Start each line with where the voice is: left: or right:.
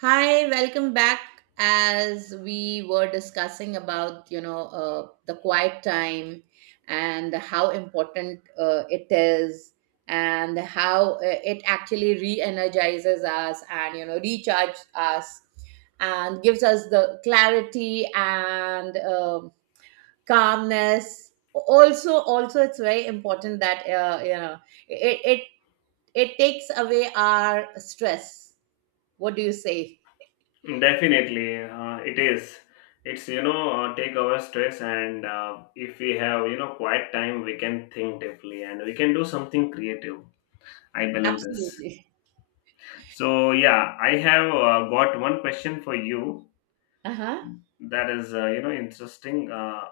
right: Hi, welcome back. As we were discussing about, the quiet time and how important it is, and how it actually re-energizes us and recharges us and gives us the clarity and calmness. Also, it's very important that it it it takes away our stress. What do you say?
left: Definitely, it is. It's take our stress and if we have quiet time, we can think deeply and we can do something creative. I believe this.
right: Absolutely.
left: So yeah, I have got one question for you
right: Uh-huh.
left: that is interesting. Uh,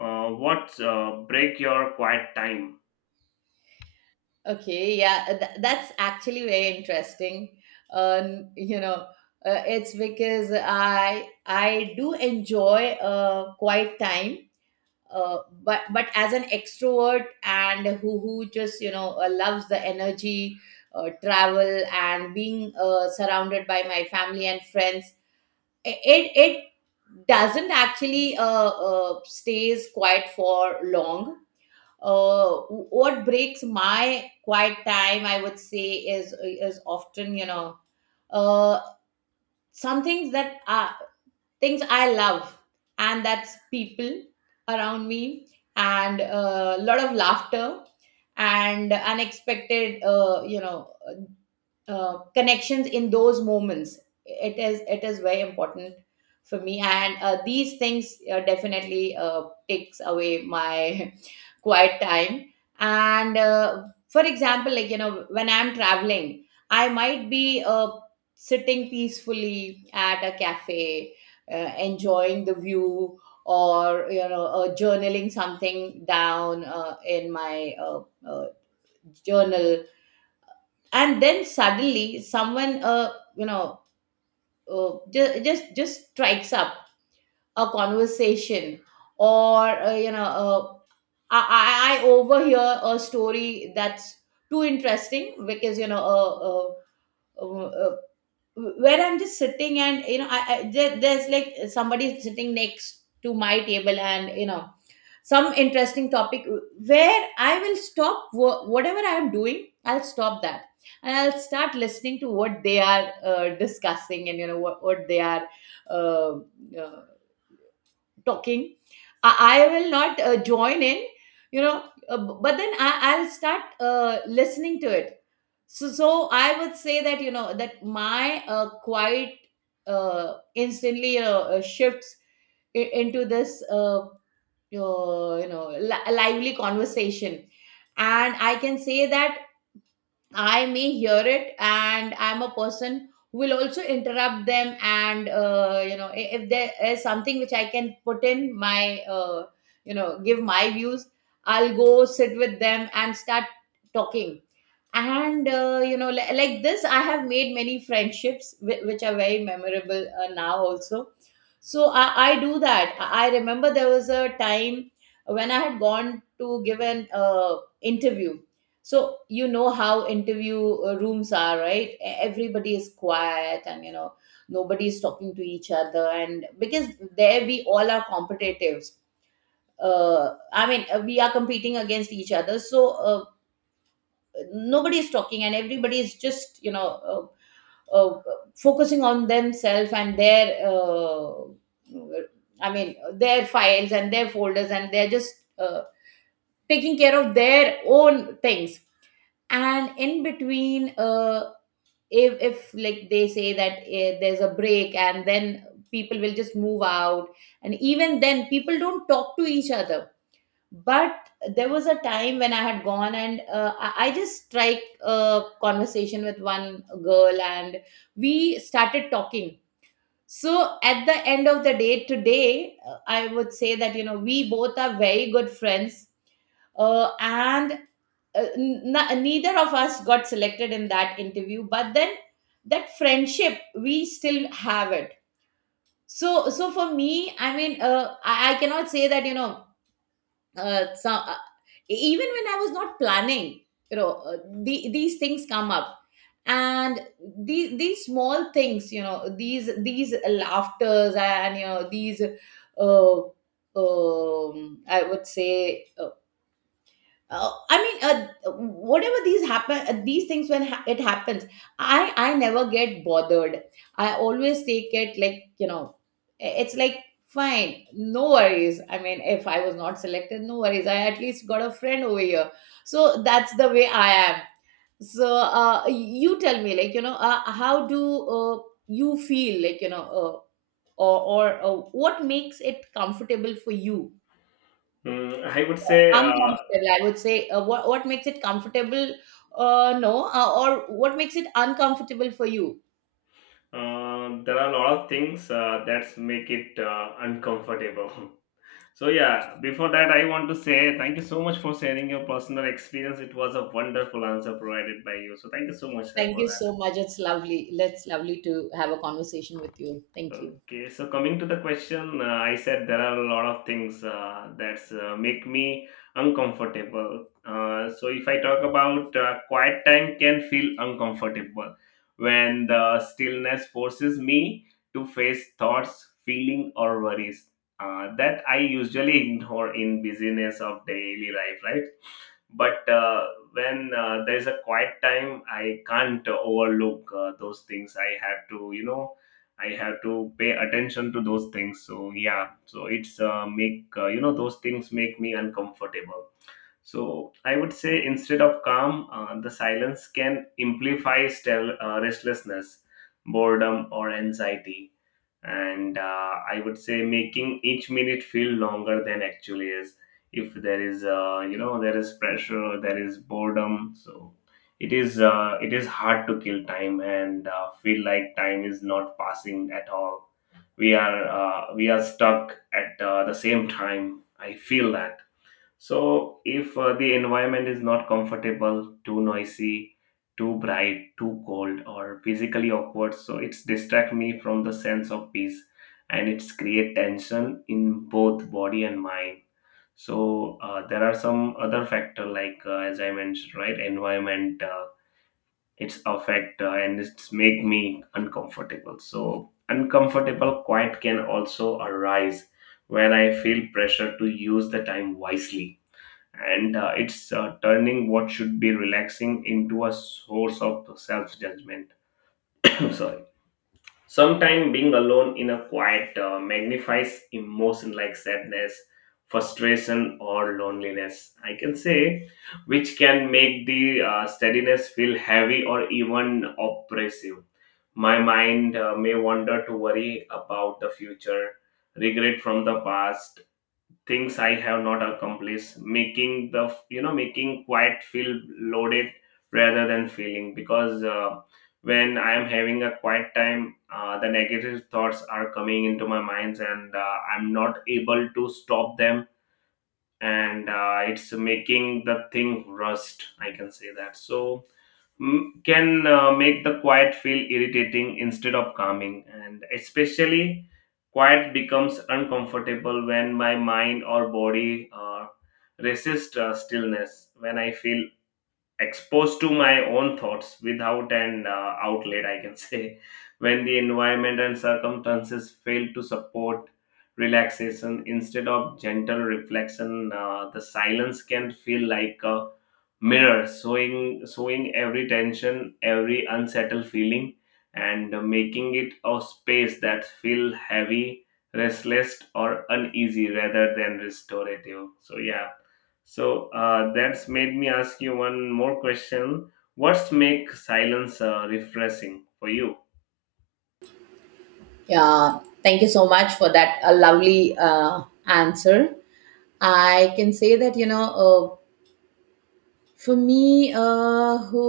left: uh, what uh, break your quiet time?
right: Okay, yeah, that's actually very interesting. Um, you know, it's because I do enjoy quiet time. Uh, but as an extrovert and who just loves the energy, travel and being surrounded by my family and friends, it doesn't actually stays quiet for long. What breaks my quiet time, I would say, is often, uh, some things that are things I love, and that's people around me, and a lot of laughter, and unexpected, connections. In those moments, it is very important for me, and these things definitely takes away my quiet time. And for example, when I'm traveling, I might be sitting peacefully at a cafe, enjoying the view, or journaling something down in my uh, journal, and then suddenly someone, just strikes up a conversation. Or I overhear a story that's too interesting because, uh, uh, uh, uh, where I'm just sitting, and I, there's like somebody sitting next to my table, and some interesting topic where I will stop whatever I am doing. I'll stop that and I'll start listening to what they are discussing, and what they are uh, uh, talking. I will not join in, but then I'll start listening to it. So, I would say that, that my quiet instantly shifts into this, lively conversation. And I can say that I may hear it, and I'm a person who will also interrupt them. And, if there is something which I can put in my, give my views, I'll go sit with them and start talking. And, like this, I have made many friendships which are very memorable now also. So I do that. I remember there was a time when I had gone to give an interview. So you know how interview rooms are, right? Everybody is quiet and, nobody is talking to each other, and because there we all are competitives, we are competing against each other. So uh, nobody is talking, and everybody is just, uh, uh, focusing on themselves and their, their files and their folders, and they're just taking care of their own things. And in between, if like they say that there's a break, and then people will just move out, and even then people don't talk to each other. But there was a time when I had gone, and I just strike a conversation with one girl, and we started talking. So at the end of the day today, I would say that, we both are very good friends. And, neither of us got selected in that interview, but then that friendship, we still have it. So for me, I cannot say that, uh, some, even when I was not planning, you know uh, these things come up. And these small things, these laughters, and these, I would say, uh, I mean, whatever these happen, these things when it happens, I never get bothered. I always take it like, it's like, fine, no worries. I mean, if I was not selected, no worries. I at least got a friend over here, so that's the way I am. So, you tell me, how do you feel, or what makes it comfortable for you?
left: Mm, I would say
right: Uncomfortable, I would say. What what makes it comfortable? No, Or what makes it uncomfortable for you?
left: there are a lot of things that make it uncomfortable. So yeah, before that, I want to say thank you so much for sharing your personal experience. It was a wonderful answer provided by you. So thank you so much sir,
right: Thank
left: for
right: you
left: that.
right: so much. It's lovely. It's lovely to have a conversation with you. Thank you.
left: Okay, so coming to the question, I said there are a lot of things that make me uncomfortable. So if I talk about quiet time can feel uncomfortable when the stillness forces me to face thoughts, feeling or worries that I usually ignore in busyness of daily life, right? But when there is a quiet time, I can't overlook those things. I have to, you know, I have to pay attention to those things. So yeah, so it's make, those things make me uncomfortable. So I would say instead of calm, the silence can amplify restlessness, boredom, or anxiety. And I would say making each minute feel longer than actually is. If there is, there is pressure, there is boredom. So it is hard to kill time and feel like time is not passing at all. We are stuck at the same time. I feel that. So if the environment is not comfortable, too noisy, too bright, too cold, or physically awkward, so it's distract me from the sense of peace, and it's create tension in both body and mind. So there are some other factor like as I mentioned, right? Environment, it's affect and it's make me uncomfortable. So uncomfortable quiet can also arise when I feel pressure to use the time wisely and it's turning what should be relaxing into a source of self judgment. Sorry. Sometimes being alone in a quiet magnifies emotion like sadness, frustration, or loneliness. I can say, which can make the steadiness feel heavy or even oppressive. My mind may wander to worry about the future, regret from the past, things I have not accomplished, making the you know making quiet feel loaded rather than feeling. Because when I am having a quiet time, the negative thoughts are coming into my minds, and I'm not able to stop them, and it's making the thing rust, I can say that. So m- can make the quiet feel irritating instead of calming. And especially quiet becomes uncomfortable when my mind or body resists stillness, when I feel exposed to my own thoughts without an outlet, I can say. When the environment and circumstances fail to support relaxation instead of gentle reflection, the silence can feel like a mirror, showing every tension, every unsettled feeling, and making it a space that feel heavy, restless or uneasy rather than restorative. So yeah, so that's made me ask you one more question. What's make silence refreshing for you?
right: Yeah, thank you so much for that, a lovely answer. I can say that, for me, who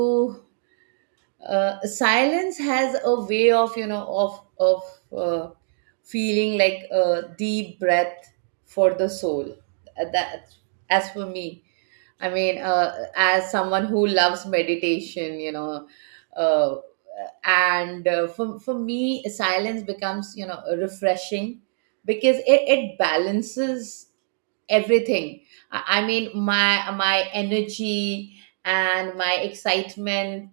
right: silence has a way of, uh, feeling like a deep breath for the soul. That As for me, as someone who loves meditation, uh, and for me silence becomes, refreshing because it balances everything. I mean my energy and my excitement,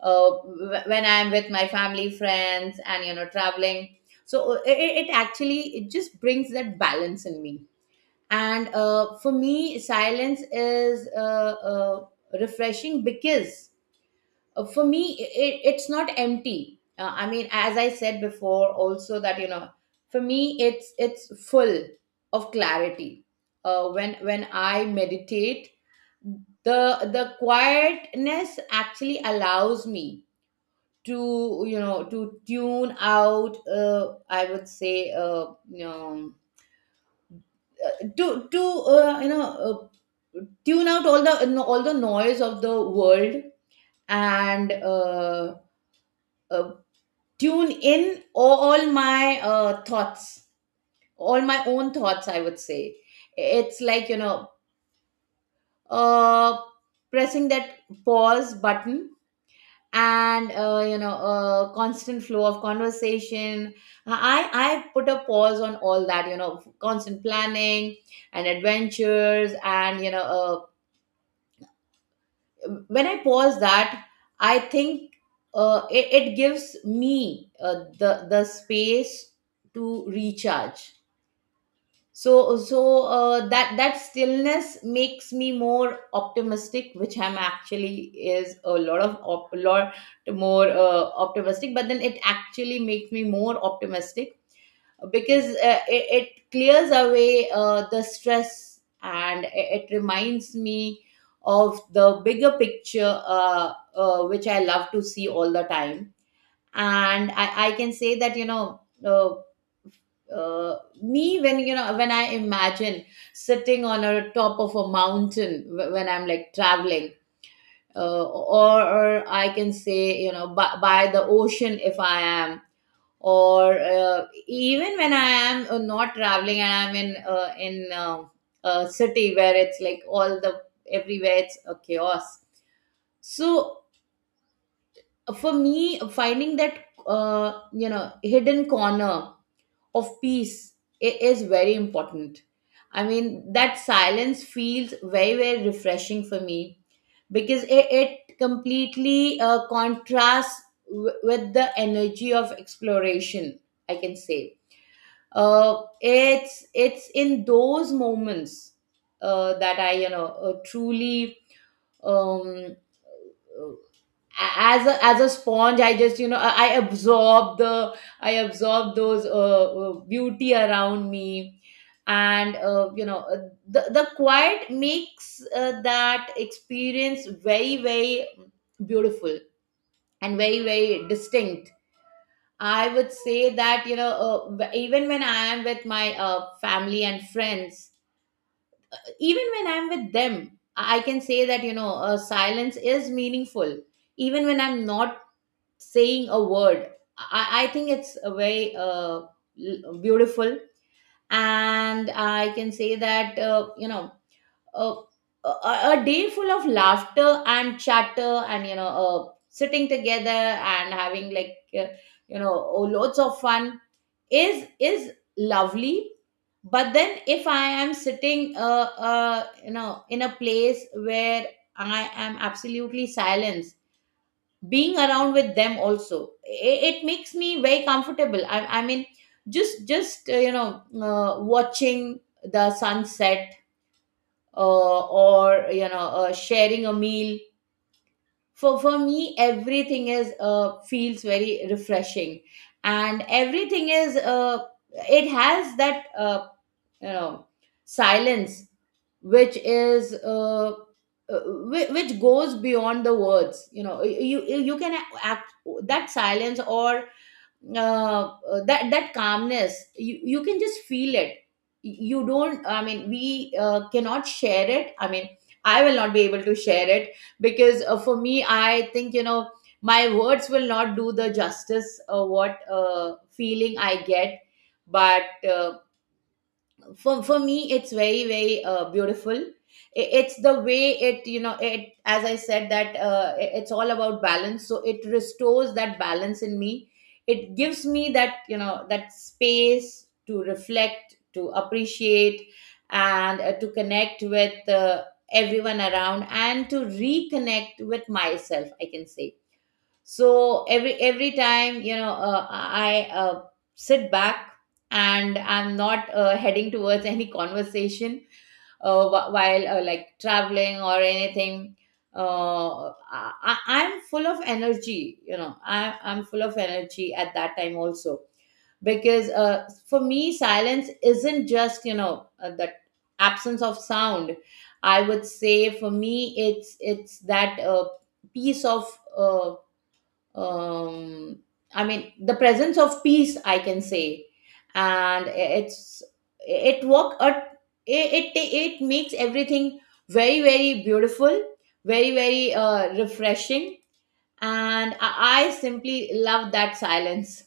right: when I'm with my family, friends and, traveling. So it actually, it just brings that balance in me. And, for me silence is, refreshing because, for me, it's not empty. As I said before also, that, for me it's full of clarity. When I meditate, the quietness actually allows me to, to tune out, I would say you know to you know tune out all the, no, all the noise of the world, and, uh, tune in all my thoughts, all my own thoughts, I would say. It's like, uh, pressing that pause button. And, a constant flow of conversation, I put a pause on all that, constant planning and adventures. And, when I pause that, I think it gives me the space to recharge. That that stillness makes me more optimistic, which I'm actually is a lot of a lot more optimistic, but then it actually makes me more optimistic because, it clears away the stress, and it reminds me of the bigger picture, which I love to see all the time. And I can say that, uh, me, when, when I imagine sitting on a top of a mountain when I'm like traveling, or I can say, by the ocean, if I am, or, even when I am, not traveling, I am in, a city where it's like all the everywhere it's a chaos. So for me, finding that, hidden corner of peace, it is very important. I mean, that silence feels very very refreshing for me because it completely contrasts with the energy of exploration, I can say. It's in those moments, that I, truly, um, as a sponge, I just, I absorb the, I absorb those, beauty around me. And, the quiet makes that experience very very beautiful, and very very distinct, I would say. That, even when I am with my family and friends, even when I'm with them, I can say that, silence is meaningful even when I'm not saying a word. I think it's a very, beautiful, and I can say that, uh, a day full of laughter and chatter, and, sitting together and having like, oh, loads of fun is lovely. But then if I am sitting in a place where I am absolutely silenced, being around with them also it makes me very comfortable. I mean just watching the sunset or sharing a meal. For me everything is feels very refreshing, and everything is it has that you know silence which is uh, which goes beyond the words. You can act that silence or that calmness. You can just feel it. You don't i mean we uh, cannot share it. I will not be able to share it because for me, I think, my words will not do the justice what feeling I get. But uh, for me it's very beautiful. It's the way it, it, as I said, that it's all about balance, so it restores that balance in me. It gives me that, that space to reflect, to appreciate, and to connect with everyone around, and to reconnect with myself, I can say. So every time, I sit back and I'm not heading towards any conversation, while like traveling or anything. I'm full of energy, I'm full of energy at that time also. Because for me, silence isn't just, the absence of sound. I would say for me it's that piece of uh, um I mean the presence of peace, I can say. And it's it work at, it makes everything very very beautiful, very refreshing. And I simply love that silence.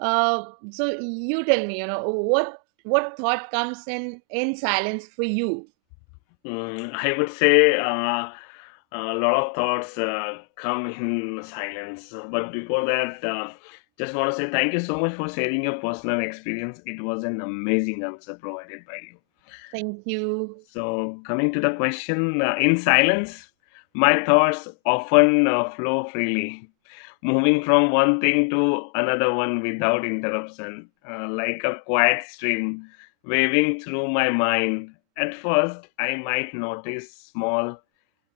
right: uh so you tell me, what thought comes in silence for you?
left: Mm, I would say a lot of thoughts come in silence. But before that, just want to say thank you so much for sharing your personal experience. It was an amazing answer provided by you.
right: Thank you.
left: So, coming to the question, in silence, my thoughts often flow freely, moving from one thing to another one without interruption, like a quiet stream waving through my mind. At first, I might notice small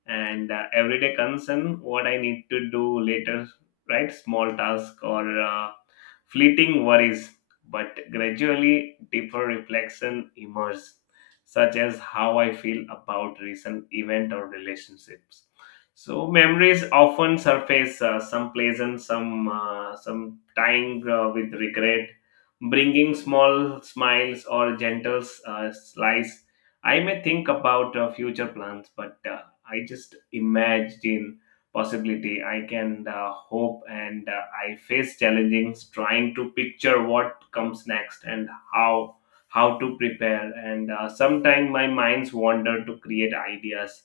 left: and everyday concern, what I need to do later, right? Small task or fleeting worries, but gradually deeper reflection emerges, such as how I feel about recent event or relationships. So memories often surface, some pleasant, some time with regret, bringing small smiles or gentle slice. I may think about future plans, but I just imagine possibility. I can hope, and I face challenges trying to picture what comes next and how to prepare. And sometimes my minds wander to create ideas,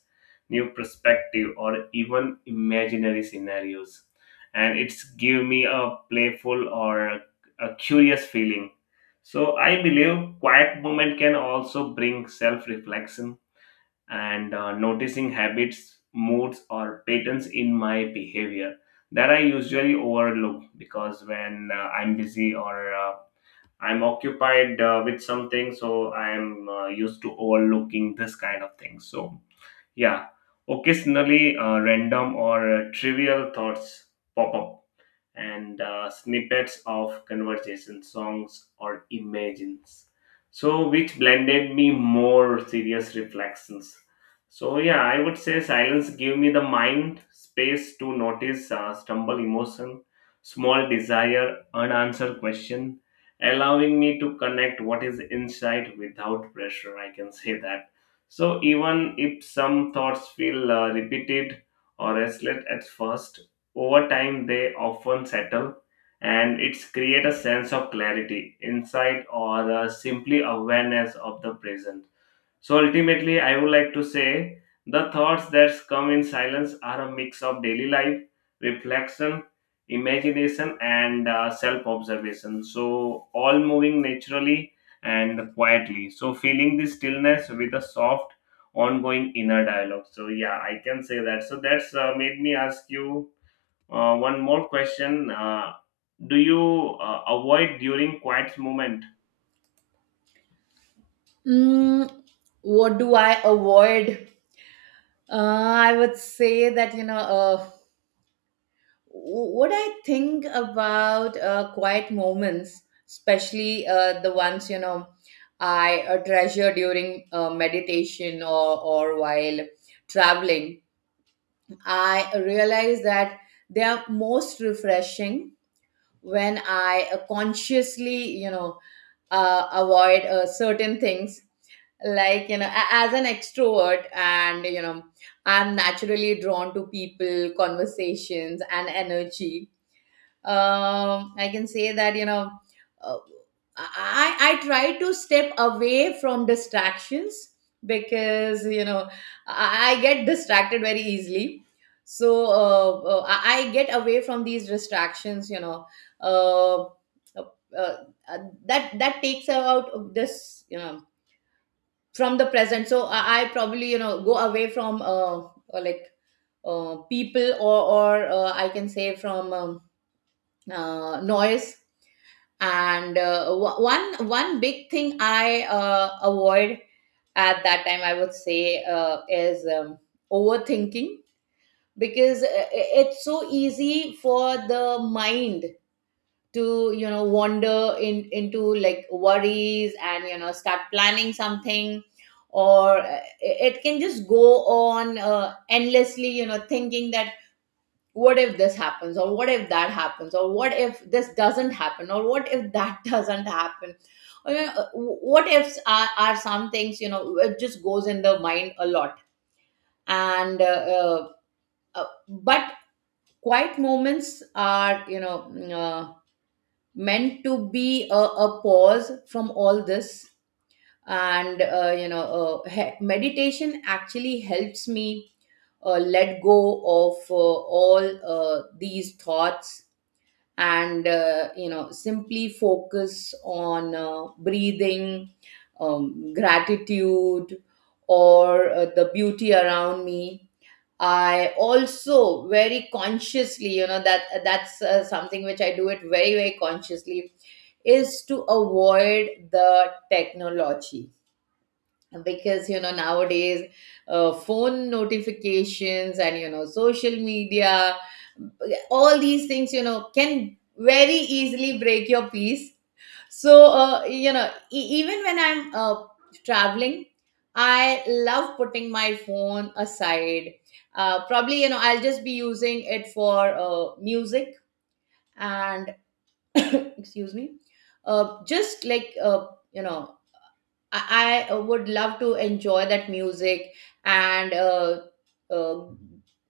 left: new perspective, or even imaginary scenarios. And it's give me a playful or a curious feeling. So I believe quiet moment can also bring self reflection and noticing habits, moods, or patterns in my behavior that I usually overlook, because when I'm busy or I'm occupied with something, so I'm used to overlooking this kind of thing. So, yeah, occasionally random or trivial thoughts pop up, and snippets of conversation, songs or imagines, so which blended me more serious reflections. So yeah, I would say silence gave me the mind space to notice stumble emotion, small desire, unanswered question, allowing me to connect what is inside without pressure, I can say that. So even if some thoughts feel repeated or restless at first, over time, they often settle, and it's create a sense of clarity, insight, or simply awareness of the present. So ultimately, I would like to say the thoughts that come in silence are a mix of daily life, reflection, imagination, and self-observation. So all moving naturally and quietly. So feeling this stillness with a soft, ongoing inner dialogue. So yeah, I can say that. So that's made me ask you one more question. Do you avoid during quiet moment?
right: Mm, what do I avoid? I would say that, what I think about quiet moments, especially the ones, I treasure during meditation, or while traveling, I realize that they are most refreshing when I consciously, avoid certain things. Like, as an extrovert, and I'm naturally drawn to people, conversations, and energy. I can say that, uh, I try to step away from distractions because, I get distracted very easily. So I get away from these distractions, uh, uh, uh, that takes out this, from the present. So I probably, go away from like people, or I can say, from noise. And one big thing I avoid at that time, I would say, is overthinking, because it's so easy for the mind to, wander in into like worries, and start planning something, or it can just go on endlessly, thinking that what if this happens, or what if that happens, or what if this doesn't happen, or what if that doesn't happen, or, what ifs are some things, it just goes in the mind a lot. And but quiet moments are, uh, meant to be a pause from all this. And meditation actually helps me let go of all these thoughts, and simply focus on breathing, gratitude, or the beauty around me. I also very consciously, that's something which I do it very very consciously, is to avoid the technology. Because, nowadays, phone notifications and, social media, all these things, can very easily break your peace. So, even when I'm traveling, I love putting my phone aside. Probably, I'll just be using it for music. And excuse me, just like, you know I would love to enjoy that music, and uh,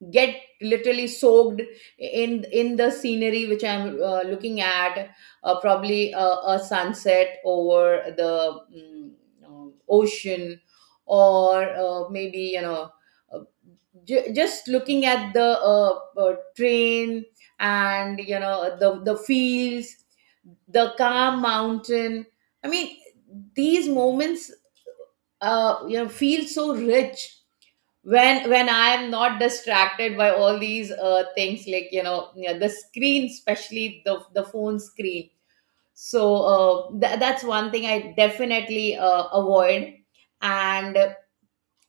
right: get literally soaked in the scenery which I'm looking at. Probably a sunset over the ocean, or maybe, uh, just looking at the train, and the fields, the calm mountain. I mean, these moments feel so rich when I am not distracted by all these things. Like, yeah, the screen, especially the phone screen. So uh, that's one thing I definitely avoid. And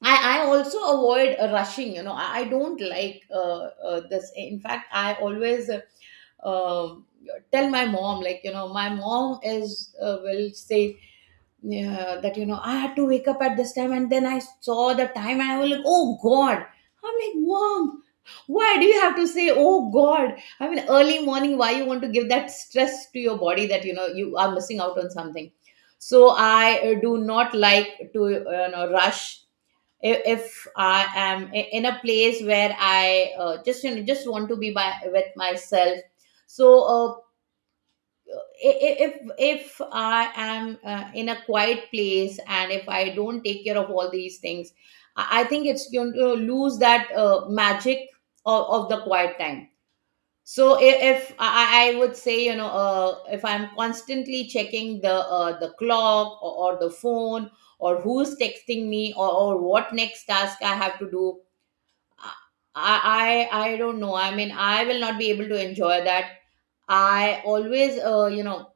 right: I also avoid rushing. I don't like this. In fact, I always uh, tell my mom, like, my mom is will say, yeah, that, I had to wake up at this time, and then I saw the time, and I was like, "Oh God!" I'm like, "Mom, why do you have to say, oh God?" I mean, early morning, why you want to give that stress to your body, that, you are missing out on something? So I do not like to, rush if I am in a place where I just, just want to be by with myself. So i- if I am in a quiet place, and if I don't take care of all these things, I think it's going to lose that magic of the quiet time. So if, I would say, if I'm constantly checking the clock, or the phone, or who's texting me, or what next task I have to do, I don't know. I mean, I will not be able to enjoy that. I always,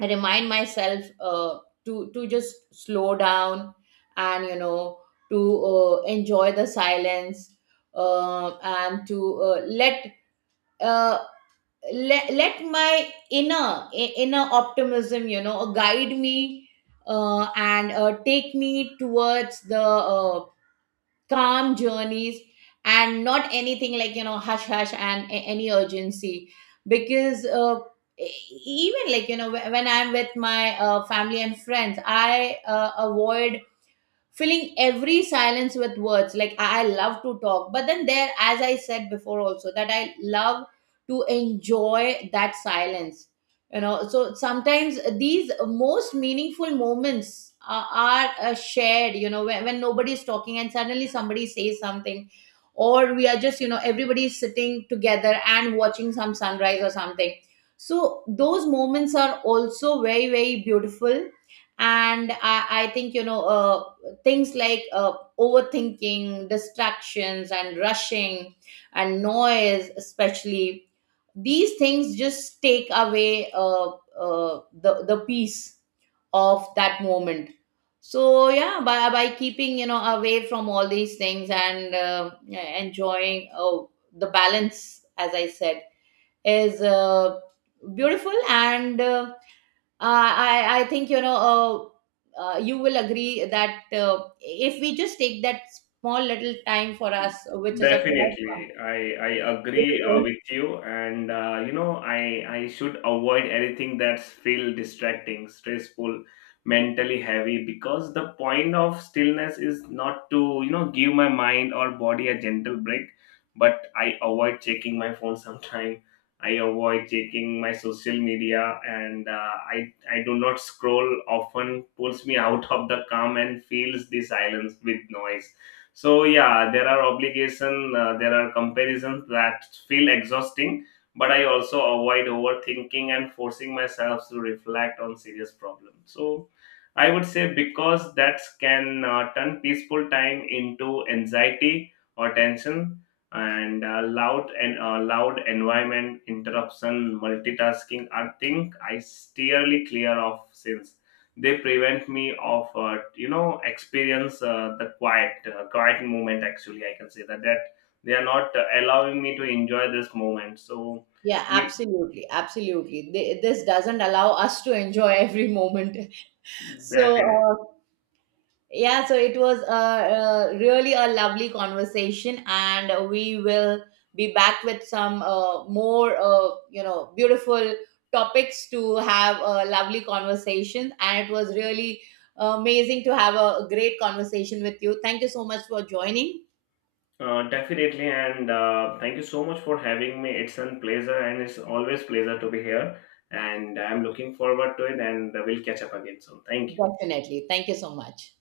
right: I remind myself to just slow down, and, to enjoy the silence, and to let uh, let my inner inner optimism, guide me, and take me towards the calm journeys, and not anything like, hush hush and any urgency. Because e- even like, when I'm with my family and friends, I avoid filling every silence with words. Like, I love to talk, but then, there, as I said before also, that I love to enjoy that silence, so sometimes these most meaningful moments are shared, when nobody is talking and suddenly somebody says something, or we are just, everybody is sitting together and watching some sunrise or something. So those moments are also very very beautiful. And I think, things like overthinking, distractions, and rushing, and noise, especially. These things just take away the peace of that moment. So yeah, by keeping, away from all these things, and enjoying the balance, as I said, is beautiful. And. Uh, I think, you will agree that, if we just take that small little time for us, which is a quiet,
left: Definitely, I agree with you, and I should avoid anything that's feel distracting, stressful, mentally heavy, because the point of stillness is not to give my mind or body a gentle break, but I avoid checking my phone sometime. I avoid checking my social media, and I do not scroll often. Pulls me out of the calm and fills the silence with noise. So yeah, there are obligation, there are comparisons that feel exhausting, but I also avoid overthinking and forcing myself to reflect on serious problems. So I would say because that can turn peaceful time into anxiety or tension. And loud and loud environment, interruption, multitasking are things I steerly clear of, since they prevent me of experience the quiet moment actually, I can say that, that they are not allowing me to enjoy this moment. So
right: yeah,
left: you.
right: absolutely, absolutely. This doesn't allow us to enjoy every moment. So
left: Definitely,
right: yeah, so it was a really a lovely conversation, and we will be back with some, more, beautiful topics to have a lovely conversation. And it was really amazing to have a great conversation with you. Thank you so much for joining.
left: definitely, and thank you so much for having me. It's a pleasure, and it's always pleasure to be here, and I'm looking forward to it, and we'll catch up again soon. Thank you.
right: Definitely. Thank you so much.